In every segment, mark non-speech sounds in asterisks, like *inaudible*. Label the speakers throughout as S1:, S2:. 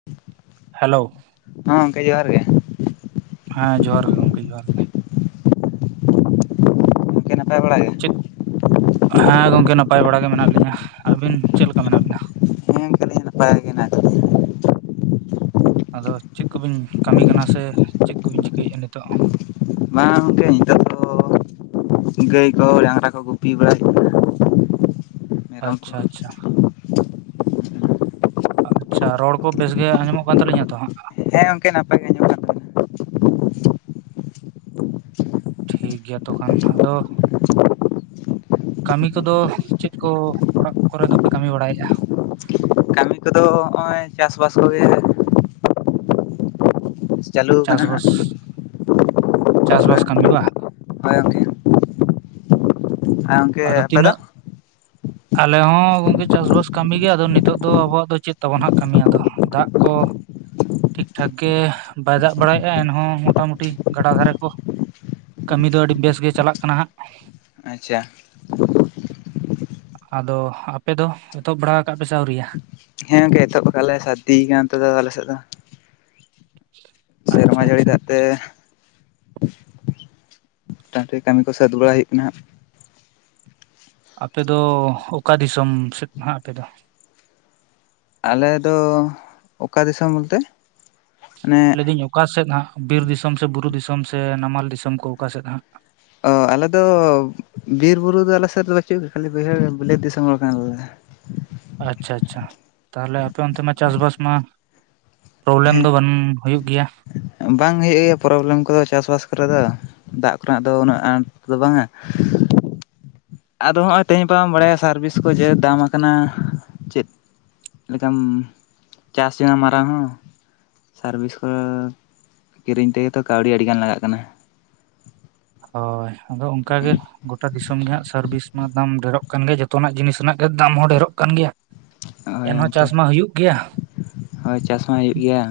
S1: *unintelligible*
S2: Hello.
S1: ᱦᱚᱸ ᱜᱚᱝᱠᱮ ᱡᱚᱦᱟᱨ ᱜᱮ᱾
S2: ᱦᱮᱸ ᱡᱚᱦᱟᱨ ᱜᱮ ᱜᱚᱝᱠᱮ ᱡᱚᱦᱟᱨ ᱜᱮ᱾
S1: ᱠᱮ ᱱᱟᱯᱟᱭ ᱵᱟᱲᱟ ᱜᱮ?
S2: ᱦᱮᱸ ᱜᱚᱝᱠᱮ ᱱᱟᱯᱟᱭ ᱵᱟᱲᱟ ᱜᱮ ᱢᱮᱱᱟᱜ ᱞᱤᱧᱟᱹ ᱟᱹᱵᱤᱱ ᱪᱮᱫ ᱞᱮᱠᱟ ᱢᱮᱱᱟᱜ ᱵᱤᱱᱟ?
S1: ᱟᱹᱰᱤ ᱱᱟᱯᱟᱭ ᱜᱮ ᱢᱮᱱᱟᱜ ᱞᱤᱧᱟ᱾
S2: ᱟᱫᱚ ᱪᱮᱫ ᱠᱚᱵᱤᱱ ᱠᱟᱹᱢᱤ ᱠᱟᱱᱟ ᱥᱮ ᱪᱮᱫ ᱠᱚᱵᱤᱱ ᱪᱤᱠᱟᱹᱭᱮᱫᱼᱟ ᱱᱤᱛᱚᱜ?
S1: ᱵᱟᱝ ᱜᱚᱝᱠᱮ ᱱᱤᱛᱚᱜ ᱫᱚ ᱜᱟᱹᱭ ᱠᱚ ᱰᱟᱝᱨᱟ ᱠᱚ ᱜᱩᱯᱤ ᱵᱟᱲᱟ ᱦᱩᱭᱩᱜ ᱠᱟᱱᱟ᱾ ᱢᱮᱨᱚᱢ ᱠᱚ
S2: ᱟᱪᱪᱷᱟ ᱟᱪᱪᱷᱟ᱾ ᱟᱪᱪᱷᱟ ᱨᱚᱲ ᱠᱚ ᱵᱮᱥ ᱜᱮ ᱟᱸᱡᱚᱢᱚᱜ ᱠᱟᱱ ᱛᱟᱹᱞᱤᱧᱟ ᱛᱚ ᱦᱟᱸᱜ?
S1: ᱦᱮᱸ ᱜᱚᱝᱠᱮ ᱱᱟᱯᱟᱭ ᱜᱮ ᱟᱸᱡᱚᱢᱚᱜ ᱠᱟᱱ ᱛᱟᱹᱵᱤᱱᱟ ᱾
S2: ᱴᱷᱤᱠ ᱜᱮᱭᱟ ᱛᱚᱠᱟᱱ ᱟᱫᱚ ᱠᱟᱹᱢᱤ ᱠᱚᱫᱚ ᱪᱮᱫ ᱠᱚ ᱚᱲᱟᱜ ᱠᱚᱨᱮ ᱫᱚᱯᱮ ᱠᱟᱹᱢᱤ ᱵᱟᱲᱟᱭᱮᱜᱼᱟ?
S1: ᱠᱟᱹᱢᱤ ᱠᱚᱫᱚ ᱦᱚᱜᱼᱚᱭ ᱪᱟᱥᱵᱟᱥ ᱠᱚᱜᱮ᱾ *unintelligible*
S2: ᱪᱟᱥ
S1: ᱦᱟᱸᱜ
S2: ᱵᱟᱥ ᱪᱟᱥ
S1: ᱦᱳᱭ
S2: ᱵᱟᱥ ᱠᱟᱹᱢᱤ ᱵᱟ᱾
S1: ᱦᱳᱭ ᱜᱚᱝᱠᱮ᱾ ᱟᱨ ᱜᱚᱝᱠᱮ
S2: ᱟᱫᱚ
S1: ᱟᱯᱮ ᱫᱚ
S2: ᱛᱤᱱᱟᱹᱜ? ᱟᱞᱮ ᱦᱚᱸ ᱜᱚᱝᱠᱮ ᱪᱟᱥᱵᱟᱥ ᱠᱟᱹᱢᱤᱜᱮ ᱟᱫᱚ ᱱᱤᱛᱚᱜ ᱫᱚ ᱟᱵᱚᱣᱟᱜ ᱫᱚ ᱪᱮᱫ ᱛᱟᱵᱚᱱ ᱦᱟᱸᱜ ᱠᱟᱹᱢᱤ ᱟᱫᱚ᱾ ᱫᱟᱜ ᱠᱚ ᱴᱷᱤᱠ ᱴᱷᱟᱠ ᱜᱮ ᱵᱟᱭ ᱫᱟᱜ ᱵᱟᱲᱟᱭᱮᱜᱼᱟ ᱮᱱᱦᱚᱸ ᱢᱚᱴᱟ ᱢᱩᱴᱤ ᱜᱟᱰᱟ ᱫᱷᱟᱨᱮ ᱠᱚ ᱠᱟᱹᱢᱤ ᱫᱚ ᱟᱹᱰᱤ ᱵᱮᱥ ᱜᱮ ᱪᱟᱞᱟᱜ ᱠᱟᱱᱟ ᱦᱟᱸᱜ᱾
S1: ᱟᱪᱪᱷᱟ᱾
S2: ᱟᱫᱚ ᱟᱯᱮ ᱫᱚ ᱮᱛᱚᱦᱚᱵ ᱵᱟᱲᱟ ᱟᱠᱟᱫ ᱯᱮ ᱥᱮ ᱟᱹᱣᱨᱤᱭᱟᱜᱼᱟ?
S1: ᱦᱮᱸ ᱜᱚᱝᱠᱮ ᱮᱛᱚᱦᱚᱵ ᱟᱠᱟᱫᱞᱮ ᱥᱟᱹᱨᱫᱤ ᱠᱟᱱᱟ ᱟᱞᱮ ᱥᱮᱫ ᱫᱚᱺ
S2: *unintelligible*
S1: ᱥᱮᱨᱢᱟ ᱡᱟᱹᱲᱤ
S2: ᱟᱪᱪᱷᱟ
S1: ᱫᱟᱜ ᱛᱮ *unintelligible* ᱠᱟᱹᱢᱤ ᱠᱚ ᱥᱟᱹᱛ ᱵᱟᱲᱟ ᱦᱳᱭ ᱠᱟᱱᱟ ᱦᱟᱸᱜ᱾
S2: ᱟᱯᱮ ᱫᱚ ᱚᱠᱟ ᱫᱤᱥᱚᱢ ᱥᱮᱫ ᱦᱟᱸᱜ ᱟᱯᱮ ᱫᱚ?
S1: ᱟᱞᱮ ᱫᱚ ᱚᱠᱟ ᱫᱤᱥᱚᱢ ᱵᱚᱞᱛᱮ? ᱢᱟᱱᱮ
S2: ᱞᱟᱹᱭᱫᱟᱹᱧ ᱚᱠᱟ ᱥᱮᱫ ᱦᱟᱸᱜ ᱵᱤᱨ ᱫᱤᱥᱚᱢ ᱥᱮ ᱵᱩᱨᱩ ᱫᱤᱥᱚᱢ ᱥᱮ ᱱᱟᱢᱟᱞ ᱫᱤᱥᱚᱢ ᱠᱚ ᱚᱠᱟ ᱥᱮᱫ ᱦᱟᱸᱜ?
S1: ᱚᱻ ᱟᱞᱮᱫᱚ ᱵᱤᱨ ᱵᱩᱨᱩ ᱫᱚ ᱟᱞᱮ ᱥᱮᱫ ᱫᱚ ᱵᱟᱹᱪᱩᱜᱼᱟ ᱠᱷᱟᱹᱞᱤ ᱵᱟᱹᱭᱦᱟᱹᱲ ᱵᱤᱞᱟᱛ ᱫᱤᱥᱚᱢ ᱦᱚᱲ ᱠᱟᱱᱟᱞᱮ ᱟᱞᱮᱫᱚ᱾
S2: ᱟᱪᱪᱷᱟ ᱟᱪᱪᱷᱟ ᱛᱟᱦᱞᱮ ᱟᱯᱮ ᱚᱱᱛᱮ ᱢᱟ ᱪᱟᱥᱵᱟᱥ ᱢᱟ ᱯᱨᱚᱵᱞᱮᱢ ᱫᱚ
S1: ᱦᱮᱸ
S2: ᱵᱟᱝ ᱦᱩᱭᱩᱜ ᱜᱮᱭᱟ᱾
S1: ᱵᱟᱝ ᱦᱩᱭᱩᱜ ᱜᱮᱭᱟ ᱯᱨᱚᱵᱞᱮᱢ ᱠᱚᱫᱚ ᱪᱟᱥᱵᱟᱥ ᱠᱚᱨᱮ ᱫᱚ᱾ ᱫᱟᱜ ᱠᱚᱨᱮᱱᱟᱜ ᱫᱚ ᱩᱱᱟᱹᱜ ᱟᱱᱟᱴ ᱫᱚ ᱵᱟᱝᱼᱟ᱾ ᱟᱫᱚ ᱦᱚᱸᱜᱼᱚᱭ ᱛᱮᱦᱮᱧ ᱜᱟᱯᱟᱢ ᱵᱟᱲᱟᱭᱟ ᱥᱟᱨᱵᱷᱤᱥ ᱠᱚ ᱡᱮ ᱫᱟᱢ ᱠᱟᱱᱟ, ᱪᱮᱫ ᱞᱮᱠᱟᱢ ᱪᱟᱥ ᱡᱮ ᱢᱟᱨᱟᱝ ᱦᱚᱸ᱾ ᱥᱟᱨᱵᱷᱤᱥ ᱠᱚ ᱠᱤᱨᱤᱧ ᱛᱮᱜᱮ ᱛᱚ ᱠᱟᱹᱣᱰᱤ ᱟᱹᱰᱤᱜᱟᱱ ᱞᱟᱜᱟᱜ ᱠᱟᱱᱟ᱾
S2: ᱦᱳᱭ ᱟᱫᱚ ᱚᱱᱠᱟ ᱜᱮ ᱜᱚᱴᱟ ᱫᱤᱥᱚᱢ ᱜᱮ ᱦᱟᱸᱜ ᱥᱟᱨᱵᱷᱤᱥ ᱢᱟ ᱫᱟᱢ ᱰᱷᱮᱨᱚᱜ ᱠᱟᱱ ᱜᱮᱭᱟ ᱡᱚᱛᱚᱱᱟᱜ ᱡᱤᱱᱤᱥ ᱨᱮᱱᱟᱜ ᱜᱮ ᱫᱟᱢ ᱦᱚᱸ ᱰᱷᱮᱨᱚᱜ ᱠᱟᱱ ᱜᱮᱭᱟ᱾
S1: ᱦᱳᱭ
S2: ᱮᱱᱦᱚᱸ
S1: ᱜᱚᱝᱠᱮ
S2: ᱪᱟᱥ ᱢᱟ ᱦᱩᱭᱩᱜ ᱜᱮᱭᱟ
S1: ᱦᱳᱭ ᱪᱟᱥ ᱢᱟ ᱦᱩᱭᱩᱜ ᱜᱮᱭᱟ᱾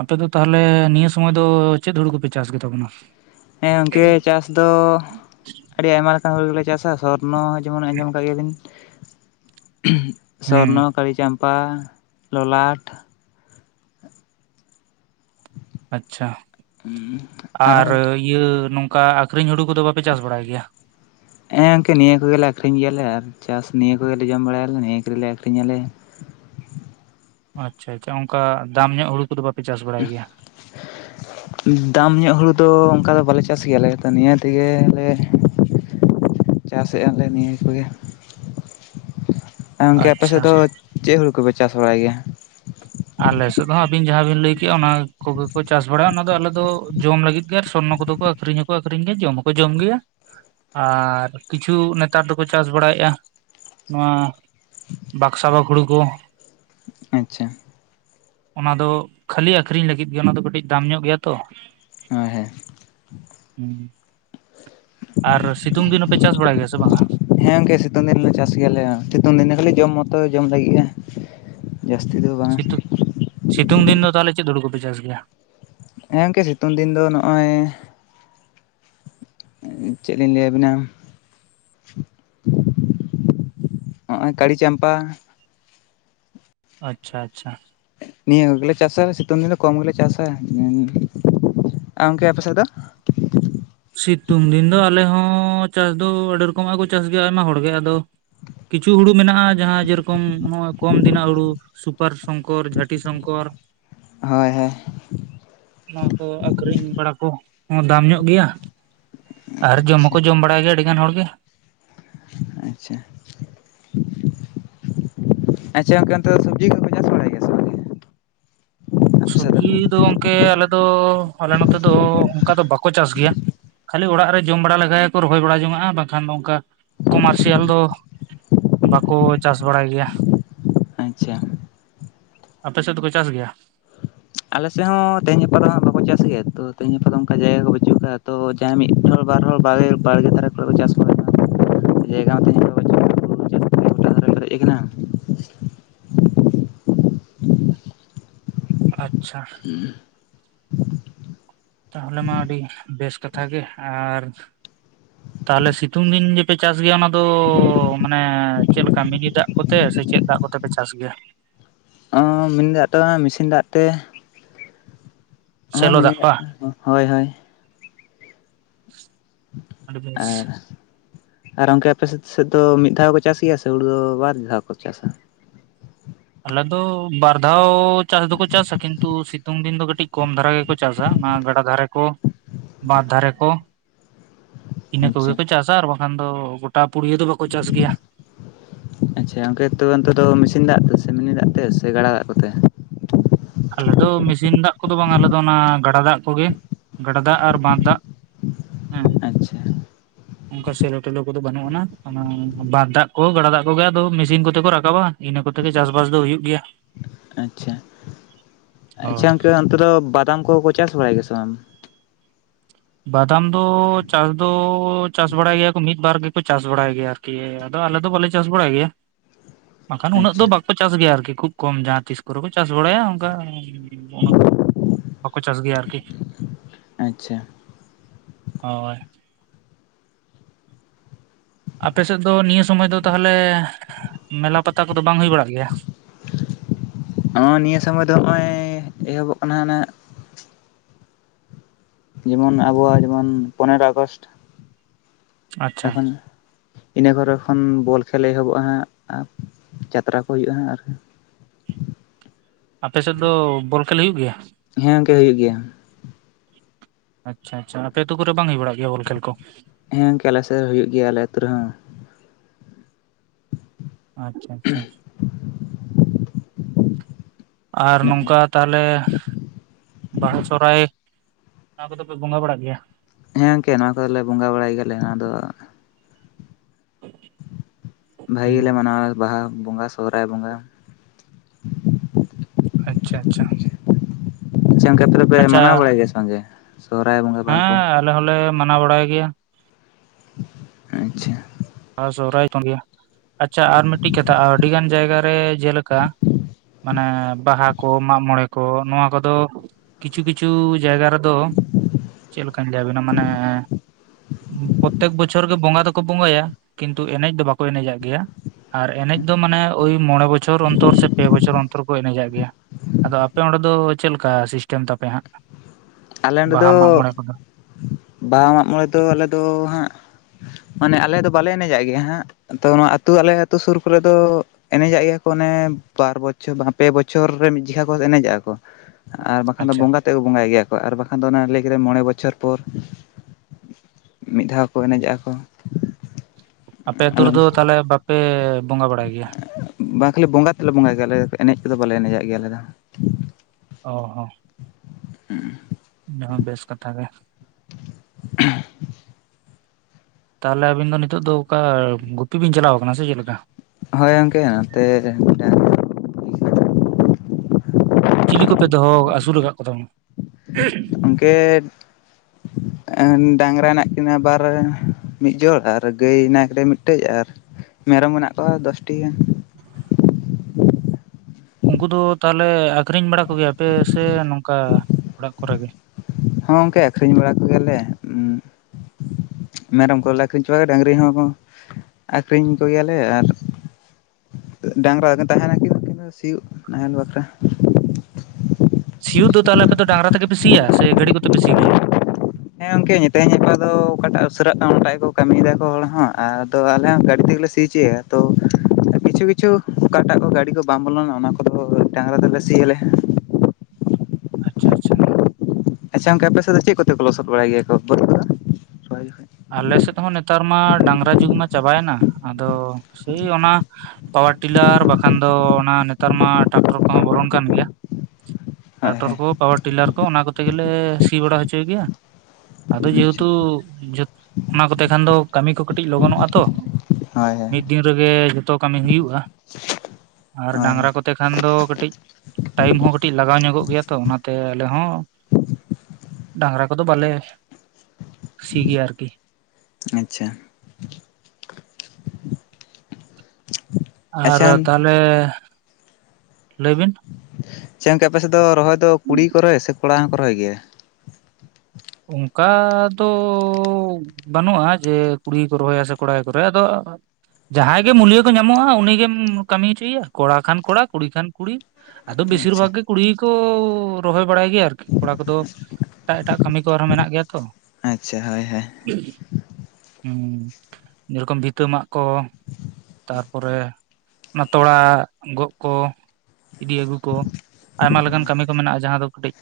S2: ᱟᱯᱮ ᱫᱚ ᱛᱟᱦᱚᱞᱮ ᱱᱤᱭᱟᱹ ᱥᱚᱢᱚᱭ ᱫᱚ ᱪᱮᱫ ᱦᱩᱲᱩ ᱠᱚᱯᱮ ᱪᱟᱥ ᱜᱮ ᱛᱟᱵᱚᱱᱟ?
S1: ᱦᱮᱸ ᱜᱚᱝᱠᱮ ᱪᱟᱥ ᱫᱚ ᱟᱹᱰᱤ ᱟᱭᱢᱟ ᱞᱮᱠᱟᱱ ᱦᱩᱲᱩ ᱜᱮᱞᱮ ᱪᱟᱥᱟ ᱥᱚᱨ ᱥᱚᱨᱱᱚ ᱡᱮᱢᱚᱱ ᱟᱸᱡᱚᱢ ᱠᱟᱜ ᱜᱮᱭᱟᱵᱤᱱ
S2: ᱦᱩᱸ
S1: ᱥᱚᱨᱱᱚ ᱠᱟᱹᱨᱤ ᱪᱟᱢᱯᱟ ᱞᱚᱞᱟᱴ᱾
S2: ᱟᱪᱪᱷᱟ ᱟᱨ ᱤᱭᱟᱹ ᱱᱚᱝᱠᱟ ᱟᱹᱠᱷᱨᱤᱧ ᱦᱩᱲᱩ ᱠᱚᱫᱚ ᱵᱟᱯᱮ ᱪᱟᱥ ᱵᱟᱲᱟᱭ ᱜᱮᱭᱟ?
S1: ᱮᱸᱻ ᱜᱚᱝᱠᱮ ᱱᱤᱭᱟᱹ ᱠᱚᱜᱮᱞᱮ ᱟᱠᱷᱨᱤᱧ ᱜᱮᱭᱟᱞᱮ ᱟᱨ ᱪᱟᱥ ᱱᱤᱭᱟᱹ ᱠᱚᱜᱮᱞᱮ ᱡᱚᱢ ᱵᱟᱲᱟᱭᱟᱞᱮ ᱱᱤᱭᱟᱹ ᱠᱚᱜᱮᱞᱮ ᱟᱹᱠᱷᱟᱨᱤᱧ ᱟᱞᱮ᱾
S2: ᱟᱪᱪᱷᱟ ᱟᱪᱪᱷᱟ ᱚᱱᱠᱟ ᱫᱟᱢ ᱧᱚᱜ ᱦᱩᱲᱩ ᱠᱚᱫᱚ ᱵᱟᱯᱮ ᱪᱟᱥ ᱵᱟᱲᱟᱭ ᱜᱮᱭᱟ?
S1: ᱫᱟᱢ ᱧᱚᱜ ᱦᱩᱲᱩ ᱫᱚ ᱚᱱᱠᱟ ᱫᱚ ᱵᱟᱞᱮ ᱪᱟᱥ ᱜᱮᱭᱟᱞᱮ ᱱᱤᱭᱟᱹ ᱛᱮᱜᱮ ᱞᱮ ᱪᱟᱥᱮᱫ ᱞᱮ ᱱᱤᱭᱟ ᱠᱚᱜᱮ᱾ ᱜᱚᱝᱠᱮ
S2: ᱟᱪᱪᱷᱟ
S1: ᱟᱯᱮᱥᱮᱫ ᱫᱚ ᱪᱮᱫ ᱦᱩᱲᱩ ᱠᱚᱯᱮ ᱪᱟᱥ ᱵᱟᱲᱟᱭ ᱜᱮᱭᱟ?
S2: ᱟᱞᱮᱥᱮᱫ ᱦᱚᱸ ᱟᱵᱤᱱ ᱡᱟᱦᱟᱸ ᱵᱤᱱ ᱞᱟᱹᱭᱠᱮᱜᱼᱟ ᱚᱱᱟ ᱠᱚᱜᱮ ᱠᱚ ᱪᱟᱥ ᱵᱟᱲᱟᱭᱼᱟ ᱚᱱᱟ ᱫᱚ ᱟᱞᱮ ᱫᱚ ᱡᱚᱢ ᱞᱟᱹᱜᱤᱫ ᱜᱮ ᱟᱨ ᱥᱚᱨᱱᱚ ᱠᱚᱫᱚ ᱟᱠᱷᱨᱤᱧ ᱦᱚᱸᱠᱚ ᱟᱠᱷᱨᱤᱧ ᱜᱮᱭᱟ ᱡᱚᱢ ᱦᱚᱸᱠᱚ ᱡᱚᱢ ᱜᱮᱭᱟ᱾ ᱟᱨ ᱠᱤᱪᱷᱩ ᱱᱮᱛᱟᱨ ᱫᱚᱠᱚ ᱪᱟᱥ ᱵᱟᱲᱟᱭᱮᱜᱼᱟ ᱱᱚᱣᱟ ᱵᱟᱠᱥᱟ ᱵᱟᱸᱠ ᱦᱩᱲᱩ ᱠᱚ,
S1: ᱟᱪᱪᱷᱟ᱾
S2: ᱚᱱᱟ ᱫᱚ ᱠᱷᱟᱹᱞᱤ ᱟᱠᱷᱨᱤᱧ ᱞᱟᱹᱜᱤᱫ ᱜᱮ ᱚᱱᱟ ᱫᱚ ᱠᱟᱹᱴᱤᱡ ᱫᱟᱢ ᱧᱚᱜ ᱜᱮᱭᱟ ᱛᱚ,
S1: ᱦᱮᱸ ᱦᱮᱸ,
S2: ᱦᱩᱸ᱾ ᱟᱨ ᱥᱤᱛᱩᱝ ᱫᱤᱱ ᱦᱚᱸ ᱯᱮ ᱪᱟᱥ ᱵᱟᱲᱟᱭ ᱜᱮᱭᱟ ᱥᱮ ᱵᱟᱝᱟ?
S1: ᱦᱮᱸ ᱜᱚᱝᱠᱮ ᱥᱤᱛᱩᱝ ᱫᱤᱱ ᱞᱮ ᱪᱟᱥ ᱜᱮᱭᱟᱞᱮ ᱥᱤᱛᱩᱝ ᱫᱤᱱ ᱫᱚ ᱠᱷᱟᱹᱞᱤ ᱡᱚᱢ ᱢᱚᱛᱚ ᱡᱚᱢ ᱞᱟᱹᱜᱤᱫ ᱜᱮ᱾ ᱡᱟᱹᱥᱛᱤ ᱫᱚ ᱵᱟᱝᱟ᱾
S2: ᱥᱤᱛᱩᱝ ᱥᱤᱛᱩᱝ ᱫᱤᱱ ᱫᱚ ᱛᱟᱦᱞᱮ ᱪᱮᱫ ᱦᱩᱲᱩ ᱠᱚ ᱯᱮ ᱪᱟᱥ ᱜᱮᱭᱟ?
S1: ᱦᱮᱸ ᱜᱚᱝᱠᱮ ᱥᱤᱛᱩᱝ ᱫᱤᱱ ᱫᱚ ᱱᱚᱜᱼᱚᱭ ᱪᱮᱫ ᱞᱤᱧ ᱞᱟᱹᱭ ᱟᱵᱤᱱᱟ ᱱᱚᱜᱼᱚᱭ ᱠᱟᱹᱲᱤ ᱪᱟᱢᱯᱟ
S2: ᱟᱪᱪᱷᱟ ᱟᱪᱪᱷᱟ᱾
S1: ᱱᱤᱭᱟᱹ ᱠᱚᱜᱮ ᱞᱮ ᱪᱟᱥᱟ ᱥᱤᱛᱩᱝ ᱫᱤᱱ ᱫᱚ ᱠᱚᱢ ᱜᱮᱞᱮ ᱪᱟᱥᱟ, ᱟᱨ ᱜᱚᱢᱠᱮ ᱟᱯᱮ ᱥᱮᱫ ᱫᱚ?
S2: ᱥᱤᱛᱩᱝ ᱫᱤᱱ ᱫᱚ ᱟᱞᱮ ᱦᱚᱸ ᱪᱟᱥ ᱫᱚ ᱟᱹᱰᱤ ᱨᱚᱠᱚᱢᱟᱜ ᱠᱚ ᱪᱟᱥ ᱜᱮᱭᱟ ᱟᱭᱢᱟ ᱦᱚᱲᱜᱮ ᱟᱫᱚ ᱠᱤᱪᱷᱩ ᱦᱩᱲᱩ ᱢᱮᱱᱟᱜᱼᱟ ᱡᱟᱦᱟᱸ ᱡᱮᱨᱚᱠᱚᱢ ᱱᱚᱜ-ᱚᱭ ᱠᱚᱢ ᱫᱤᱱᱟᱜ ᱦᱩᱲᱩ, ᱥᱩᱯᱟᱨ ᱥᱚᱝᱠᱚᱨ ᱡᱷᱟᱴᱤ ᱥᱚᱝᱠᱚᱨ,
S1: ᱦᱳᱭ ᱦᱳᱭ᱾
S2: ᱱᱚᱣᱟ ᱠᱚ ᱟᱠᱷᱨᱤᱧ ᱵᱟᱲᱟ ᱠᱚ, ᱱᱚᱣᱟ ᱫᱟᱢ ᱧᱚᱜ ᱜᱮᱭᱟ᱾ ᱟᱨ ᱡᱚᱢ
S1: ᱟᱪᱪᱷᱟ
S2: ᱦᱚᱸᱠᱚ ᱡᱚᱢ ᱵᱟᱲᱟᱭ ᱜᱮᱭᱟ ᱟᱹᱰᱤ ᱜᱟᱱ ᱦᱚᱲ ᱜᱮ᱾
S1: ᱟᱪᱪᱷᱟ, ᱟᱪᱪᱷᱟ ᱜᱚᱝᱠᱮ ᱚᱱᱛᱮ ᱫᱚ ᱥᱚᱵᱡᱤ ᱠᱚ ᱟᱯᱮ ᱥᱮᱫ
S2: ᱥᱚᱵᱡᱤ ᱫᱚ ᱜᱚᱝᱠᱮ ᱟᱞᱮ ᱫᱚ ᱟᱞᱮ ᱱᱚᱛᱮ ᱫᱚ ᱚᱱᱠᱟ ᱫᱚ ᱵᱟᱠᱚ ᱪᱟᱥ ᱜᱮᱭᱟ᱾ ᱠᱷᱟᱹᱞᱤ ᱚᱲᱟᱜ ᱨᱮ ᱡᱚᱢ ᱵᱟᱲᱟ ᱞᱮᱟᱜᱟᱭ ᱠᱚ ᱨᱚᱦᱚᱭ ᱵᱟᱲᱟ ᱡᱚᱝᱟᱜᱼᱟ ᱵᱟᱝᱠᱷᱟᱱ ᱫᱚ ᱚᱱᱠᱟ ᱠᱚᱢᱟᱨᱥᱤᱭᱟᱞ ᱫᱚ ᱵᱟᱠᱚ ᱪᱟᱥ ᱵᱟᱲᱟᱭ ᱜᱮᱭᱟ᱾
S1: ᱟᱪᱪᱷᱟ᱾
S2: ᱟᱯᱮ ᱥᱮᱫ ᱫᱚᱠᱚ ᱪᱟᱥ ᱜᱮᱭᱟ?
S1: ᱟᱞᱮ ᱥᱮᱫ ᱦᱚᱸ ᱛᱮᱦᱮᱧ ᱜᱟᱯᱟ ᱫᱚ ᱦᱟᱸᱜ ᱵᱟᱠᱚ ᱪᱟᱥ ᱜᱮᱭᱟ ᱛᱚ ᱛᱮᱦᱮᱧ ᱜᱟᱯᱟ ᱫᱚ ᱚᱱᱠᱟ ᱡᱟᱭᱜᱟ ᱠᱚ ᱵᱟᱹᱪᱩᱜ ᱟᱠᱟᱫ ᱛᱚ ᱡᱟᱦᱟᱸᱭ ᱢᱤᱫ ᱦᱚᱲ ᱵᱟᱨ ᱦᱚᱲ ᱵᱟᱲᱮ ᱵᱟᱲᱜᱮ ᱫᱷᱟᱨᱟ ᱠᱚᱨᱮ ᱠᱚ ᱪᱟᱥ *unintelligible*
S2: ᱟᱪᱪᱷᱟ,
S1: ᱩᱦᱸ,
S2: ᱛᱟᱦᱚᱞᱮ ᱢᱟ ᱟᱹᱰᱤ ᱵᱮᱥ ᱠᱟᱛᱷᱟ ᱜᱮ ᱟᱨ ᱛᱟᱦᱚᱞᱮ ᱥᱤᱛᱩᱝ ᱫᱤᱱ ᱡᱮ ᱯᱮ ᱪᱟᱥ ᱜᱮᱭᱟ ᱚᱱᱟ ᱫᱚ ᱢᱟᱱᱮ ᱪᱮᱫ ᱞᱮᱠᱟ ᱢᱤᱱᱤ ᱫᱟᱜ ᱠᱚ ᱛᱮ ᱥᱮ ᱪᱮᱜ ᱫᱟᱜ ᱠᱚ ᱛᱮ ᱯᱮ ᱪᱟᱥ ᱜᱮᱭᱟ?
S1: ᱚ ᱢᱤᱱᱤ ᱫᱟᱜ ᱛᱮᱦᱚᱸ ᱢᱮᱥᱤᱱ ᱫᱟᱜ ᱛᱮ᱾ ᱦᱚᱸ
S2: ᱥᱮᱞᱚ
S1: ᱢᱤᱱᱤ ᱫᱟᱜ,
S2: ᱵᱟ
S1: ᱦᱳᱭ ᱦᱳᱭ᱾
S2: ᱟᱹᱰᱤ ᱵᱮᱥ
S1: ᱟᱨ ᱟᱨ ᱚᱝᱠᱮ ᱟᱯᱮ ᱥᱮ ᱥᱮᱫ ᱫᱚ ᱢᱤᱫ ᱫᱷᱟᱣ ᱠᱚ ᱪᱟᱥ ᱜᱮᱭᱟ ᱥᱮ ᱦᱩᱲᱩ ᱫᱚ ᱵᱟᱨ ᱫᱷᱟᱣ ᱠᱚ ᱪᱟᱥᱟ᱾
S2: ᱟᱞᱮ ᱫᱚ ᱵᱟᱨ ᱫᱷᱟᱣ ᱪᱟᱥ ᱫᱚᱠᱚ ᱪᱟᱥᱟ ᱠᱤᱱᱛᱩ ᱥᱤᱛᱩᱝ ᱫᱤᱱ ᱫᱚ ᱠᱟᱹᱴᱤᱡ ᱠᱚᱢ ᱫᱷᱟᱨᱟ ᱜᱮᱠᱚ ᱪᱟᱥᱟ, ᱚᱱᱟ ᱜᱟᱰᱟ ᱫᱷᱟᱨᱮ ᱠᱚ ᱵᱟᱸᱫᱽ ᱫᱷᱟᱨᱮ ᱠᱚ᱾ ᱤᱱᱟᱹ ᱠᱚᱜᱮ
S1: ᱟᱪᱪᱷᱟ
S2: ᱠᱚ ᱪᱟᱥᱟ ᱟᱨ ᱵᱟᱠᱷᱟᱱ ᱫᱚ ᱜᱚᱴᱟ ᱯᱩᱲᱭᱟᱹ ᱫᱚ ᱵᱟᱠᱚ ᱪᱟᱥ ᱜᱮᱭᱟ᱾
S1: ᱟᱪᱪᱷᱟ ᱜᱚᱝᱠᱮ ᱛᱚ ᱚᱱᱛᱮ ᱫᱚ ᱢᱮᱥᱤᱱ ᱫᱟᱜ ᱛᱮ ᱥᱮ ᱢᱤᱱᱤ ᱫᱟᱜ ᱛᱮ ᱥᱮ ᱜᱟᱰᱟ ᱫᱟᱜ ᱠᱚᱛᱮ᱾
S2: ᱟᱞᱮ ᱫᱚ ᱢᱮᱥᱤᱱ ᱫᱟᱜ ᱠᱚᱫᱚ ᱵᱟᱝ ᱟᱞᱮ ᱫᱚ ᱚᱱᱟ ᱜᱟᱰᱟ ᱫᱟᱜ ᱠᱚᱜᱮ, ᱜᱟᱰᱟ ᱫᱟᱜ ᱟᱨ ᱵᱟᱸᱫᱷ ᱫᱟᱜ᱾ ᱦᱮᱸ᱾
S1: ᱟᱪᱪᱷᱟ᱾
S2: ᱚᱱᱠᱟ ᱥᱮᱞᱚ ᱴᱮᱞᱚ ᱠᱚᱫᱚ ᱵᱟᱹᱱᱩᱜ ᱟᱱᱟ ᱚᱱᱟ ᱵᱟᱸᱫᱷ ᱫᱟᱜ ᱠᱚ ᱜᱟᱰᱟ ᱫᱟᱜ ᱠᱚᱜᱮ ᱟᱫᱚ ᱢᱮᱥᱤᱱ ᱠᱚᱛᱮ ᱠᱚ ᱨᱟᱠᱟᱵᱟ᱾ ᱤᱱᱟᱹ ᱠᱚᱛᱮ ᱜᱮ ᱪᱟᱥᱵᱟᱥ ᱫᱚ ᱦᱩᱭᱩᱜ ᱜᱮᱭᱟ᱾
S1: ᱟᱪᱪᱷᱟ,
S2: ᱦᱳᱭ
S1: ᱟᱪᱪᱷᱟ ᱜᱚᱝᱠᱮ ᱚᱱᱛᱮ ᱫᱚ ᱵᱟᱫᱟᱢ ᱠᱚᱠᱚ ᱪᱟᱥ ᱵᱟᱲᱟᱭ ᱜᱮᱭᱟ ᱥᱮ ᱵᱟᱝ?
S2: ᱵᱟᱫᱟᱢ ᱫᱚ ᱪᱟᱥ ᱫᱚ ᱪᱟᱥ ᱵᱟᱲᱟᱭ ᱜᱮᱭᱟ ᱠᱚ ᱢᱤᱫ ᱵᱟᱨ ᱜᱮᱠᱚ ᱪᱟᱥ ᱵᱟᱲᱟᱭ ᱜᱮᱭᱟ᱾ *inaudible* ᱟᱫᱚ ᱟᱞᱮ ᱫᱚ ᱵᱟᱞᱮ ᱪᱟᱥ ᱵᱟᱲᱟᱭ ᱜᱮᱭᱟ ᱵᱟᱝᱠᱷᱟᱱ ᱩᱱᱟᱹᱜ ᱫᱚ
S1: ᱟᱪᱪᱷᱟ
S2: ᱵᱟᱝ ᱠᱚ ᱪᱟᱥ ᱜᱮᱭᱟ ᱟᱹᱨᱠᱤ ᱠᱷᱩᱵ ᱠᱚᱢ ᱡᱟᱦᱟᱸ ᱛᱤᱥ ᱠᱚᱨᱮ ᱠᱚ ᱪᱟᱥ ᱵᱟᱲᱟᱭ ᱚᱱᱠᱟ ᱩᱱᱟᱹᱜ ᱵᱟᱠᱚ ᱪᱟᱥ ᱜᱮᱭᱟ ᱟᱹᱨᱠᱤ ᱾
S1: ᱟᱪᱪᱷᱟ᱾
S2: ᱦᱳᱭ᱾ ᱟᱯᱮᱥᱮᱫ ᱫᱚ ᱱᱤᱭᱟᱹ ᱥᱚᱢᱚᱭ ᱫᱚ ᱛᱟᱦᱚᱸᱞᱮ, ᱢᱮᱞᱟ ᱯᱟᱛᱟ ᱠᱚᱫᱚ ᱵᱟᱝ ᱦᱩᱭ ᱵᱟᱲᱟᱜ ᱜᱮᱭᱟ?
S1: ᱦᱚᱸᱜ-ᱚᱭ ᱱᱤᱭᱟᱹ ᱥᱚᱢᱚᱭ ᱫᱚ ᱦᱚᱜ-ᱚᱭ ᱮᱦᱚᱵᱚᱜ ᱠᱟᱱᱟ ᱦᱟᱱᱟ ᱡᱮᱢᱚᱱ ᱟᱵᱚᱣᱟᱜ ᱡᱮᱢᱚᱱ ᱯᱚᱱᱮᱨᱚ ᱟᱜᱚᱥᱴ᱾
S2: ᱟᱪᱪᱷᱟ
S1: ᱛᱚᱠᱷᱚᱱ᱾ ᱤᱱᱟᱹ ᱠᱚᱨᱮ ᱠᱷᱚᱱ ᱵᱚᱞ ᱠᱷᱮᱞ ᱮᱦᱚᱸᱵᱚᱜ-ᱟ ᱦᱟᱸᱜ ᱟᱨ ᱡᱟᱛᱨᱟ ᱠᱚ ᱦᱩᱭᱩᱜ-ᱟ ᱦᱟᱸᱜ ᱟᱨ
S2: ᱟᱯᱮ ᱥᱮᱫ ᱫᱚ ᱵᱚᱞ ᱠᱷᱮᱞ ᱦᱩᱭᱩᱜ ᱜᱮᱭᱟ?
S1: ᱦᱮᱸ ᱜᱚᱝᱠᱮ ᱦᱩᱭᱩᱜ ᱜᱮᱭᱟ᱾
S2: ᱟᱪᱪᱷᱟ ᱟᱪᱪᱷᱟ ᱟᱯᱮ ᱟᱹᱛᱩ ᱠᱚᱨᱮ ᱵᱟᱝ ᱦᱩᱭ ᱵᱟᱲᱟᱜ ᱜᱮᱭᱟ ᱵᱚᱞ ᱠᱷᱮᱞ ᱠᱚ?
S1: ᱦᱮᱸ ᱜᱚᱝᱠᱮ ᱟᱞᱮ ᱥᱮᱫ ᱦᱩᱭᱩᱜ ᱜᱮᱭᱟ ᱟᱞᱮ ᱟᱹᱛᱩ ᱨᱮ ᱦᱚᱸ᱾
S2: ᱟᱪᱪᱷᱟ ᱟᱪᱪᱷᱟ ᱟᱨ ᱱᱚᱝᱠᱟ ᱛᱟᱦᱚᱸᱞᱮ ᱵᱟᱦᱟ ᱥᱚᱨᱚᱦᱟᱭ ᱚᱱᱟ ᱠᱚᱫᱚ ᱯᱮ ᱵᱚᱸᱜᱟ ᱵᱟᱲᱟᱜ ᱜᱮᱭᱟ᱾
S1: ᱦᱮᱸ ᱜᱚᱝᱠᱮ ᱱᱚᱣᱟ ᱠᱚᱫᱚᱞᱮ ᱵᱚᱸᱜᱟ ᱵᱟᱲᱟᱭ ᱜᱮᱭᱟᱞᱮ ᱱᱚᱣᱟ ᱫᱚ ᱵᱷᱟᱹᱜᱤ
S2: ᱦᱩᱸ
S1: ᱜᱮᱞᱮ ᱢᱟᱱᱟᱣᱟ ᱵᱟᱦᱟ ᱵᱚᱸᱜᱟ ᱥᱚᱨᱦᱟᱭ ᱵᱚᱸᱜᱟ᱾
S2: ᱟᱪᱪᱷᱟ ᱟᱪᱪᱷᱟ᱾
S1: ᱟᱪᱪᱷᱟ ᱝᱠᱮ ᱚᱱᱛᱮ ᱨᱮᱯᱮ
S2: ᱟᱪᱪᱷᱟ
S1: ᱢᱟᱱᱟᱣ ᱵᱟᱲᱟᱭ ᱜᱮᱭᱟ ᱥᱮ ᱵᱟᱝ ᱜᱮ, ᱥᱚᱨᱚᱦᱟᱭ ᱵᱚᱸᱜᱟ ᱵᱟᱦᱟ
S2: ᱦᱮᱸ
S1: ᱠᱚ
S2: ᱟᱞᱮ ᱦᱚᱸᱞᱮ ᱢᱟᱱᱟᱣ ᱵᱟᱲᱟᱭ ᱜᱮᱭᱟ᱾
S1: ᱟᱪᱪᱷᱟ᱾
S2: ᱥᱚᱦᱨᱟᱭ ᱛᱚᱸᱜᱮ ᱟᱪᱪᱷᱟ ᱟᱨ ᱢᱤᱫᱴᱤᱡ ᱠᱟᱛᱷᱟ ᱟᱹᱰᱤ ᱜᱟᱱ ᱡᱟᱭᱜᱟ ᱨᱮ ᱡᱮᱞᱮᱠᱟ ᱢᱟᱱᱮ ᱵᱟᱦᱟ ᱠᱚ ᱢᱟᱜ ᱢᱚᱬᱮ ᱠᱚ ᱱᱚᱣᱟ ᱠᱚᱫᱚ᱾ ᱠᱤᱪᱷᱩ ᱠᱤᱪᱷᱩ ᱡᱟᱭᱜᱟ ᱨᱮᱫᱚ, ᱪᱮᱫ ᱞᱮᱠᱟᱹᱧ ᱞᱟᱹᱭ ᱟᱵᱤᱱᱟ ᱢᱟᱱᱮ ᱯᱨᱚᱛᱮᱠ ᱵᱚᱪᱷᱚᱨ ᱜᱮ ᱵᱚᱸᱜᱟ ᱫᱚᱠᱚ ᱵᱚᱸᱜᱟᱭᱟ᱾ ᱠᱤᱱᱛᱩ ᱮᱱᱮᱡ ᱫᱚ ᱵᱟᱠᱚ ᱮᱱᱮᱡᱟᱜ ᱜᱮᱭᱟ, ᱟᱨ ᱮᱱᱮᱡ ᱫᱚ ᱢᱟᱱᱮ ᱳᱭ ᱢᱚᱬᱮ ᱵᱚᱪᱷᱚᱨ ᱚᱱᱛᱚᱨ ᱥᱮ ᱯᱮ ᱵᱚᱪᱷᱚᱨ ᱚᱱᱛᱚᱨ ᱠᱚ ᱮᱱᱮᱡᱟᱜ ᱜᱮᱭᱟ, ᱟᱫᱚ ᱟᱯᱮ ᱚᱸᱰᱮ ᱫᱚ ᱪᱮᱫ ᱞᱮᱠᱟ ᱥᱤᱥᱴᱮᱢ ᱛᱟᱯᱮ ᱦᱟᱸᱜ᱾
S1: ᱟᱞᱮ ᱱᱚᱸᱰᱮ
S2: ᱵᱟᱦᱟ
S1: ᱫᱚ
S2: ᱢᱟᱜ ᱢᱚᱬᱮ ᱠᱚᱫᱚ
S1: ᱵᱟᱦᱟ ᱢᱟᱜ ᱢᱚᱬᱮ ᱫᱚ ᱟᱞᱮᱫᱚ ᱦᱟᱸᱜ᱾ ᱢᱟᱱᱮ ᱟᱞᱮ ᱫᱚ ᱵᱟᱞᱮ ᱮᱱᱮᱡᱟᱜ ᱜᱮᱭᱟ ᱦᱟᱸᱜ, ᱛᱚ ᱱᱚᱣᱟ ᱟᱹᱛᱩ ᱟᱞᱮ ᱟᱹᱛᱩ ᱥᱩᱨ ᱠᱚᱨᱮ ᱫᱚ ᱮᱱᱮᱡᱟᱜ ᱜᱮᱭᱟ ᱠᱚ ᱚᱱᱮ, ᱵᱟᱨ ᱵᱚᱪᱷᱚᱨ ᱵᱟᱝ ᱯᱮ ᱵᱚᱪᱷᱚᱨ ᱨᱮ ᱢᱤᱫ ᱡᱚᱠᱷᱟᱡ ᱠᱚ ᱮᱱᱮᱡᱟᱜ-ᱟ ᱠᱚ᱾ ᱟᱨ ᱵᱟᱠᱷᱟᱱ ᱫᱚ
S2: ᱟᱪᱪᱷᱟ
S1: ᱵᱚᱸᱜᱟ ᱛᱮᱫ ᱠᱚ ᱵᱚᱸᱜᱟᱭ ᱜᱮᱭᱟ ᱠᱚ ᱟᱨ ᱵᱟᱠᱷᱟᱱ ᱫᱚ ᱚᱱᱟ ᱞᱟᱹᱭ ᱠᱮᱫᱟ ᱢᱚᱲᱮ ᱵᱚᱪᱷᱚᱨ ᱯᱚᱨ᱾ ᱢᱤᱫ ᱫᱷᱟᱣ ᱠᱚ ᱮᱱᱮᱡᱟᱜ-ᱟ ᱠᱚ ᱠᱩᱲᱩᱵ ᱪᱚᱜ
S2: ᱟᱯᱮ ᱟᱛᱩ ᱨᱮᱫᱚ ᱛᱟᱦᱞᱮ ᱵᱟᱯᱮ ᱵᱚᱸᱜᱟ ᱵᱟᱲᱟᱭ ᱜᱮᱭᱟ?
S1: ᱮᱸᱜ ᱵᱟᱝ ᱠᱷᱟᱹᱞᱤ ᱵᱚᱸᱜᱟ ᱛᱮᱫ ᱞᱮ ᱵᱚᱸᱜᱟᱭ ᱜᱮᱭᱟ ᱞᱮ ᱮᱱᱮᱡ ᱠᱚᱫᱚ ᱵᱟᱞᱮ ᱮᱱᱮᱡᱟᱜ ᱜᱮᱭᱟ ᱟᱞᱮ ᱫᱚ ᱾
S2: ᱚ ᱦᱚᱸ ᱾
S1: ᱮᱦ ᱾
S2: ᱚᱱᱟ ᱦᱚᱸ ᱵᱮᱹᱥ ᱠᱟᱛᱷᱟ ᱜᱮ ᱾
S1: ᱷᱮᱸᱦᱮᱸᱻ ᱾
S2: ᱛᱟᱦᱞᱮ ᱟᱵᱤᱱ ᱫᱚ ᱱᱤᱛᱚᱜ ᱫᱚ ᱚᱠᱟ ᱜᱩᱯᱤ ᱵᱤᱱ ᱪᱟᱞᱟᱣ ᱠᱟᱱᱟ ᱥᱮ ᱪᱮᱫ ᱞᱮᱠᱟ?
S1: ᱦᱚᱭ ᱝᱠᱮ ᱱᱚᱛᱮ ᱢᱤᱫ ᱴᱟᱝ ᱾
S2: ᱪᱤᱞᱤ ᱠᱚᱯᱮ ᱫᱚᱦᱚᱦ ᱟᱥᱩᱞ ᱟᱠᱟᱫ ᱠᱚᱛᱟᱢᱟ ᱷᱩᱸᱦ?
S1: ᱝᱠᱮᱛ ᱮᱸ ᱰᱟᱝᱨᱟ ᱦᱮᱱᱟᱜ ᱠᱤᱱᱟᱹ ᱵᱟᱨ ᱟᱬᱟᱨ ᱢᱤᱫ ᱡᱚᱲ ᱟᱨ ᱜᱟᱹᱭ ᱦᱮᱱᱟᱭ ᱠᱟᱫᱮᱭᱟ ᱢᱤᱫᱴᱮᱡ ᱟᱨ ᱢᱮᱨᱚᱢ ᱢᱮᱱᱟᱜ ᱠᱚᱣᱟ ᱫᱚᱥᱴᱤ ᱜᱟᱱ ᱾
S2: ᱩᱱᱠᱩ ᱫᱚ ᱛᱟᱚᱞᱮ ᱟᱠᱷᱨᱤᱧ ᱵᱟᱲᱟ ᱠᱚ ᱜᱮᱭᱟᱯᱮ ᱥᱮ ᱱᱚᱝᱠᱟ ᱚᱲᱟᱜ ᱠᱚᱨᱮ ᱜᱮ?
S1: ᱦᱚᱸ ᱜᱚᱝᱠᱮ ᱟᱠᱷᱨᱤᱧ ᱵᱟᱲᱟ ᱠᱚ ᱜᱮᱭᱟᱞᱮ ᱩᱸᱜ ᱯ-ᱪᱟᱜ ᱢᱮᱨᱚᱢ ᱠᱚᱞᱮ ᱟᱠᱷᱨᱤᱧ ᱪᱟᱵᱟᱣᱟ ᱰᱟᱹᱝᱨᱤ ᱦᱚᱸ ᱟᱠᱷᱨᱤᱧ ᱠᱚ ᱜᱮᱭᱟᱞᱮ᱾ ᱟᱨ ᱰᱟᱝᱨᱟ ᱟᱫᱚ ᱛᱟᱦᱮᱸᱱᱟ ᱠᱤᱲ ᱩᱱᱠᱤᱱ ᱥᱤᱭᱳᱜ ᱱᱟᱦᱮᱸᱞ ᱵᱟᱠᱷᱨᱟ ᱾
S2: ᱥᱤᱭᱩᱜ ᱫᱚ ᱛᱟᱦᱞᱮ ᱟᱯᱮ ᱫᱚ ᱰᱟᱝᱨᱟ ᱛᱮᱜᱮ ᱯᱮ ᱥᱤᱭᱟ ᱥᱮ ᱜᱟᱹᱰᱤ ᱠᱚᱛᱮ ᱯᱮ ᱥᱤ ᱜᱮᱭᱟ?
S1: ᱦᱮᱸ ᱜᱚᱝᱠᱮ ᱛᱮᱹᱦᱮᱹᱧ ᱜᱟᱯᱟ ᱫᱚ ᱚᱠᱟᱴᱟᱜ ᱩᱥᱟᱹᱨᱟᱜ ᱠᱟᱱᱟ ᱚᱱᱟᱴᱟᱜ ᱜᱮᱠᱚ ᱠᱟᱹᱢᱤᱭ ᱫᱟ ᱠᱚ ᱦᱚᱲ ᱦᱚᱸ ᱟᱫᱚ ᱟᱞᱮ ᱦᱚᱸ ᱜᱟᱰᱤ ᱛᱮᱜᱮ ᱞᱮ ᱥᱤᱭ ᱥᱤᱭ ᱪᱚᱭᱟ ᱛᱳ ᱠᱤᱪᱷᱩ ᱠᱤᱪᱷᱩ ᱚᱠᱟᱴᱟᱜ ᱠᱚ ᱜᱟᱰᱤ ᱠᱚ ᱵᱟᱢ ᱵᱚᱞᱚᱱᱟ, ᱚᱱᱟ ᱠᱚᱫᱚ ᱰᱟᱝᱨᱟ ᱛᱮᱞᱮ ᱥᱤᱭᱟᱞᱮ᱾
S2: ᱟᱪ ᱪᱷᱟ ᱟᱪ ᱪᱷᱟ ᱾
S1: ᱟᱪᱷᱟ ᱜᱚᱝᱠᱮ ᱟᱯᱮ ᱥᱮᱫ ᱫᱚ ᱪᱮᱜ ᱠᱚᱛᱮ ᱠᱚ ᱞᱚᱥᱚᱫ ᱵᱟᱲᱟᱭ ᱜᱮᱭᱟ ᱠᱚ *unintelligible* ‌?
S2: ᱟᱞᱮ ᱥᱮᱫ ᱦᱚᱸ ᱱᱮᱛᱟᱨ ᱢᱟ ᱰᱟᱝᱨᱟ ᱡᱩᱜᱽ ᱢᱟ ᱪᱟᱵᱟᱭᱮᱱᱟ, ᱟᱫᱚ ᱥᱮᱭ ᱚᱱᱟ ᱯᱟᱣᱟᱨ ᱴᱤᱞᱟᱨ ᱵᱟᱠᱷᱟᱱ ᱫᱚ ᱚᱱᱟ ᱱᱮᱛᱟᱨ ᱢᱟ ᱴᱨᱟᱠᱴᱚᱨ ᱠᱚᱦᱚᱸ ᱵᱚᱞᱚᱱ ᱠᱟᱱ ᱜᱮᱭᱟ ᱾
S1: ᱦᱳᱭ
S2: ᱴᱟᱠᱴᱚᱨ
S1: ᱦᱳᱭ
S2: ᱠᱚ ᱯᱟᱣᱟᱨ ᱴᱤᱞᱟᱨ ᱠᱚ ᱚᱱᱟ ᱠᱚᱛᱮ ᱜᱮᱞᱮ ᱥᱤᱭ ᱵᱟᱲᱟ ᱦᱚᱪᱚᱭ ᱜᱮᱭᱟ, ᱟᱫᱚ
S1: ᱟᱪᱪᱷᱟ
S2: ᱡᱮᱹᱦᱮᱹᱛᱩ ᱡᱚᱛ ᱚᱱᱟ ᱠᱚᱛᱮ ᱠᱷᱟᱱ ᱫᱚ ᱠᱟᱢᱤ ᱠᱚ ᱠᱟᱹᱴᱤᱡ ᱞᱚᱜᱚᱱᱚᱜᱼᱟ ᱛᱚ,
S1: ᱦᱳᱭ ᱦᱳᱭ
S2: ᱢᱤᱫ ᱫᱤᱱ ᱨᱮᱜᱮ ᱡᱚᱛᱚ ᱠᱟᱢᱤ ᱦᱩᱭᱩᱜᱼᱟ᱾ ᱟᱨ
S1: ᱦᱳᱭ
S2: ᱰᱟᱝᱨᱟ ᱠᱚᱛᱮ ᱠᱷᱟᱱ ᱫᱚ ᱠᱟᱹᱴᱤᱡ ᱴᱟᱭᱤᱢ ᱦᱚᱸ ᱠᱟᱹᱴᱤᱡ ᱞᱟᱜᱟᱣ ᱧᱚᱜᱚᱜ ᱜᱮᱭᱟ ᱛᱚ ᱚᱱᱟᱛᱮ ᱟᱞᱮ ᱦᱚᱸ ᱰᱟᱝᱨᱟ ᱠᱚᱫᱚ ᱵᱟᱞᱮ ᱥᱤᱭ ᱜᱮᱭᱟ ᱟᱨ ᱷᱩᱸᱦ *inaudible*
S1: ᱦᱳᱭ ᱟᱪᱪᱷᱟ
S2: ᱟᱨ
S1: ᱟᱪᱪᱷᱟ ᱟᱪᱪᱷᱟ
S2: ᱛᱟᱞᱦᱮ, ᱞᱟᱹᱭ ᱵᱤᱱ?
S1: ᱪᱮᱜ ᱜᱚᱝᱠᱮ ᱟᱯᱮ ᱥᱮᱫ ᱫᱚ ᱨᱚᱦᱚᱭ ᱫᱚ ᱠᱩᱲᱤ ᱠᱚ ᱨᱚᱦᱚᱭ ᱥᱮ ᱠᱚᱲᱟ ᱦᱚᱸᱠᱚ ᱨᱚᱦᱚᱭ ᱜᱮᱭᱟ?
S2: ᱚᱝᱠᱟᱻ ᱫᱚᱻ ᱾ ᱵᱟᱱᱩᱜᱼᱟ ᱡᱮ ᱠᱩᱲᱤ ᱜᱮᱠᱚ ᱨᱚᱦᱚᱭᱟ ᱥᱮ ᱠᱚᱲᱟ ᱜᱮᱠᱚ ᱨᱚᱦᱚᱭᱟ, ᱟᱫᱚ ᱡᱟᱦᱟᱸᱭ ᱜᱮ ᱢᱩᱞᱤᱭᱟᱹ ᱠᱚ ᱧᱟᱢᱚᱜᱼᱟ ᱩᱱᱤ ᱜᱮᱢ ᱠᱟᱢᱤ ᱦᱚᱪᱚᱭᱮᱭᱟ ᱠᱚᱲᱟ ᱠᱷᱟᱱ ᱠᱚᱲᱟ ᱠᱩᱲᱤ ᱠᱷᱟᱱ ᱠᱩᱲᱤ ᱾ ᱟᱫᱚ ᱵᱤᱥᱤᱨ
S1: ᱟᱪᱪᱷᱟ
S2: ᱵᱷᱟᱜᱽ ᱜᱮ ᱠᱩᱲᱤ ᱜᱮᱠᱚᱻ ᱨᱚᱦᱚᱭ ᱵᱟᱲᱟᱭ ᱜᱮᱭᱟ ᱟᱨᱠᱤ ᱠᱚᱲᱟ ᱠᱚᱫᱚ ᱮᱴᱟᱜ ᱮᱴᱟᱜ ᱠᱟᱹᱢᱤ ᱠᱚ ᱟᱨᱦᱚᱸ ᱢᱮᱱᱟᱜ ᱜᱮᱭᱟ ᱛᱚ ᱾
S1: ᱟᱪ-ᱪᱷᱟ, ᱦᱚᱭ ᱦᱚᱭ,
S2: ᱷᱩᱦ, ᱩᱸᱦ ᱡᱮᱹᱨᱚᱠᱚᱢ ᱵᱷᱤᱛᱟᱹ ᱢᱟᱜ ᱠᱚ ᱛᱟᱨᱯᱚᱨᱮ ᱚᱱᱟ ᱛᱚᱲᱟ ᱜᱚᱜ ᱠᱚ, ᱤᱫᱤ ᱟᱹᱜᱩ ᱠᱚ ᱟᱭᱢᱟ ᱞᱮᱠᱟᱱ ᱠᱟᱢᱤ ᱠᱚ ᱢᱮᱱᱟᱜᱼᱟ ᱡᱟᱦᱟᱸ ᱫᱚ ᱠᱟᱹᱴᱤᱡ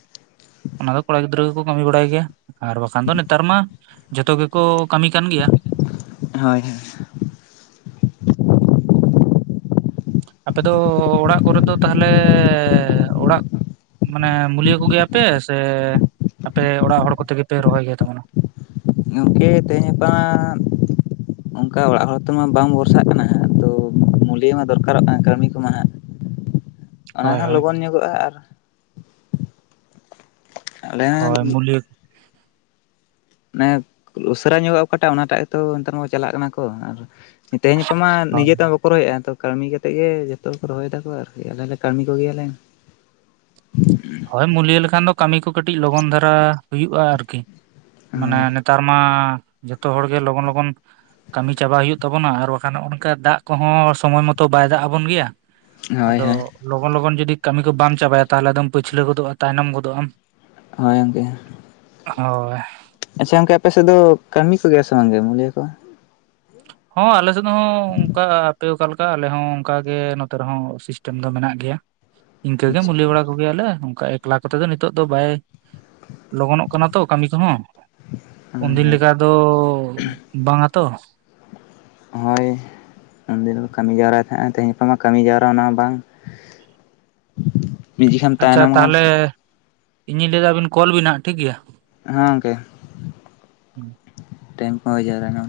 S2: ᱚᱱᱟ ᱫᱚ ᱠᱚᱲᱟ ᱜᱤᱫᱽᱨᱟᱹ ᱜᱮᱠᱚ ᱠᱟᱹᱢᱤ ᱵᱟᱲᱟᱭ ᱜᱮᱭᱟ ᱟᱨ ᱵᱟᱠᱷᱟᱱ ᱫᱚ ᱱᱮᱛᱟᱨ ᱢᱟ ᱡᱷᱚᱛᱚ ᱜᱮᱠᱚ ᱠᱟᱹᱢᱤ ᱠᱟᱱ ᱜᱮᱭᱟ ᱾
S1: ᱦᱳᱭ ᱦᱳᱭ᱾
S2: ᱟᱯᱮ ᱫᱚ ᱚᱲᱟᱜ ᱠᱚᱨᱮ ᱫᱚ ᱛᱟᱦᱚᱞᱮ ᱚᱲᱟᱜ ᱢᱟᱱᱮ ᱢᱩᱞᱤᱭᱟᱹ ᱠᱚ ᱜᱮᱭᱟ ᱯᱮ ᱥᱮ ᱟᱯᱮ ᱚᱲᱟᱜ ᱦᱚᱲ ᱠᱚᱛᱮ ᱜᱮᱯᱮ ᱨᱚᱦᱚᱭ ᱤᱭᱟᱹ ᱛᱟᱵᱚᱱᱟ?
S1: ᱜᱚᱝᱠᱮ ᱛᱮᱦᱮᱧ ᱜᱟᱯᱟ ᱚᱱᱠᱟ ᱚᱲᱟᱜ ᱦᱚᱲ ᱛᱮᱢᱟ ᱵᱟᱢ ᱵᱷᱚᱨᱥᱟᱜ ᱠᱟᱱᱟ ᱦᱟᱸᱜ ᱛᱚ᱾ ᱢᱩᱞᱤᱭᱚ ᱦᱚᱸ ᱫᱚᱨᱠᱟᱨᱚᱜ ᱠᱟᱱᱟ ᱠᱟᱹᱢᱤ‌ ᱠᱚ ᱦᱟᱸᱜ ‌ ᱚᱱᱟ
S2: ᱦᱳᱭ
S1: ᱦᱚᱸ
S2: ᱦᱳᱭ
S1: ᱞᱚᱜᱚᱱ ᱧᱚᱜᱚᱜᱼᱟ᱾ ᱟᱨ ᱟᱞᱮ ᱨᱮᱱ
S2: ᱦᱳᱭ ᱢᱩᱞᱭᱟᱹ
S1: ᱢᱟᱱᱮ ᱩᱥᱟᱹᱨᱟ ᱧᱚᱜᱚᱜ ᱚᱠᱟᱴᱟᱜ ᱚᱱᱟᱴᱟᱜ ᱜᱮᱛᱚ ᱱᱮᱛᱟᱨ ᱦᱚᱸ ᱪᱟᱞᱟᱜ ᱠᱟᱱᱟ ᱠᱚ ᱟᱨ ᱛᱮᱦᱮᱧ ᱜᱟᱯᱟ ᱢᱟ ᱱᱤᱡᱮ ᱛᱮ ᱦᱚᱸ ᱨᱚᱦᱚᱭᱮᱫᱼᱟ ᱛᱚ ᱠᱟᱹᱢᱤ ᱠᱟᱛᱮ ᱜᱮ ᱡᱚᱛᱚ ᱜᱮᱠᱚ ᱨᱚᱦᱚᱭ ᱮᱫᱟᱠᱚ ᱟᱨᱠᱤ ᱟᱞᱮ ᱦᱚᱞᱮ ᱠᱟᱹᱢᱤ ᱠᱚᱜᱮᱭᱟᱞᱮ᱾
S2: ᱦᱳᱭ ᱢᱩᱞᱤᱭᱟᱹ ᱞᱮᱠᱷᱟᱱ ᱫᱚ ᱠᱟᱹᱢᱤ ᱠᱚ ᱠᱟᱹᱴᱤᱡ ᱞᱚᱜᱚᱱ ᱫᱷᱟᱨᱟ ᱦᱩᱭᱩᱜᱼᱟ ᱟᱨᱠᱤ᱾ ᱢᱟᱱᱮ
S1: ᱦᱳᱭ
S2: ᱱᱮᱛᱟᱨ ᱢᱟ ᱡᱚᱛᱚ ᱦᱚᱲ ᱜᱮ ᱞᱚᱜᱚᱱ ᱞᱚᱜᱚᱱ ᱠᱟᱹᱢᱤ ᱪᱟᱵᱟᱭ ᱦᱩᱭᱩᱜ ᱛᱟᱵᱚᱱᱟ ᱟᱨ ᱵᱟᱠᱷᱟᱱ ᱱᱚᱜ ᱱᱚᱝᱠᱟ ᱫᱟᱜ ᱠᱚᱦᱚᱸ ᱥᱚᱢᱚᱭ ᱢᱚᱛᱚ ᱵᱟᱭ ᱫᱟᱜ ᱟᱵᱚᱱ ᱜᱮᱭᱟ᱾
S1: ᱦᱳᱭ
S2: ᱟᱫᱚ
S1: ᱦᱳᱭ
S2: ᱞᱚᱜᱚᱱ ᱞᱚᱜᱚᱱ ᱡᱩᱫᱤ ᱠᱟᱹᱢᱤ ᱠᱚ ᱵᱟᱢ ᱪᱟᱵᱟᱭᱟ ᱛᱟᱦᱚᱞᱮ ᱟᱫᱚᱢ ᱯᱟᱹᱪᱷᱞᱟᱹ ᱜᱚᱫᱚᱜᱼᱟ ᱛᱟᱭᱱᱚᱢ ᱜᱚᱫᱚᱜᱼᱟᱢ᱾
S1: ᱦᱳᱭ ᱜᱚᱝᱠᱮ᱾
S2: ᱦᱳᱭ᱾
S1: ᱟᱪᱪᱷᱟ ᱜᱚᱝᱠᱮ ᱟᱯᱮ ᱥᱮᱫ ᱫᱚ ᱠᱟᱹᱢᱤ ᱠᱚᱜᱮᱭᱟ ᱥᱮ ᱵᱟᱝ ᱜᱮ ᱢᱩᱞᱤᱭᱟᱹ ᱠᱚ
S2: ᱦᱚᱸ ᱟᱞᱮᱥᱮᱫ ᱦᱚᱸ ᱚᱱᱠᱟ ᱟᱯᱮ ᱚᱠᱟᱞᱮᱠᱟ ᱠᱟ ᱟᱞᱮ ᱦᱚᱸ ᱚᱱᱠᱟ ᱜᱮ ᱱᱚᱛᱮ ᱨᱮᱦᱚᱸ ᱥᱤᱥᱴᱮᱢ ᱫᱚ ᱢᱮᱱᱟᱜ ᱜᱮᱭᱟ ᱤᱱᱠᱟᱹ ᱜᱮ
S1: ᱟᱪᱪᱷᱟ
S2: ᱢᱩᱞᱤᱭᱟᱹ ᱵᱟᱲᱟ ᱠᱚ ᱠᱚ ᱜᱮᱭᱟᱞᱮ ᱚᱱᱠᱟ ᱮᱠᱞᱟ ᱠᱚᱛᱮ ᱫᱚ ᱱᱤᱛᱚᱜ ᱫᱚ ᱵᱟᱭ ᱞᱚᱜᱚᱱᱚᱜ ᱠᱟᱱᱟ ᱛᱚ ᱠᱟᱹᱢᱤ ᱠᱚᱦᱚᱸ
S1: ᱦᱳᱭ
S2: ᱩᱱᱫᱤᱱ
S1: ᱦᱳᱭ
S2: ᱞᱮᱠᱟ ᱫᱚ ᱵᱟᱝ ᱟ ᱛᱚ
S1: ᱦᱳᱭ᱾ ᱩᱱᱫᱤᱱ ᱠᱚ ᱠᱟᱹᱢᱤ ᱡᱟᱣᱨᱟᱭ ᱛᱟᱦᱮᱸᱜ ᱛᱮᱦᱮᱧ ᱜᱟᱯᱟᱢᱟ ᱠᱟᱹᱢᱤ ᱡᱟᱣᱨᱟ ᱚᱱᱟ ᱦᱚᱸ ᱵᱟᱝ᱾ ᱱᱤᱡᱮ ᱠᱷᱟᱱ
S2: ᱟᱪᱪᱷᱟ
S1: ᱛᱟᱭᱱᱚᱢ ᱟᱢ
S2: ᱛᱟᱦᱚᱞᱮ
S1: ᱥᱮ?
S2: ᱤᱧᱤᱧ ᱞᱟᱹᱭᱫᱟ ᱟᱵᱤᱱ ᱠᱚᱞ ᱵᱤᱱ ᱦᱟᱜ ᱴᱷᱤᱠ ᱜᱮᱭᱟ᱾
S1: ᱦᱮ ᱜᱚᱢᱠᱮ ᱴᱟᱭᱤᱢ ᱠᱚ ᱦᱩᱭ ᱡᱟᱣᱨᱟᱭ ᱱᱟ᱾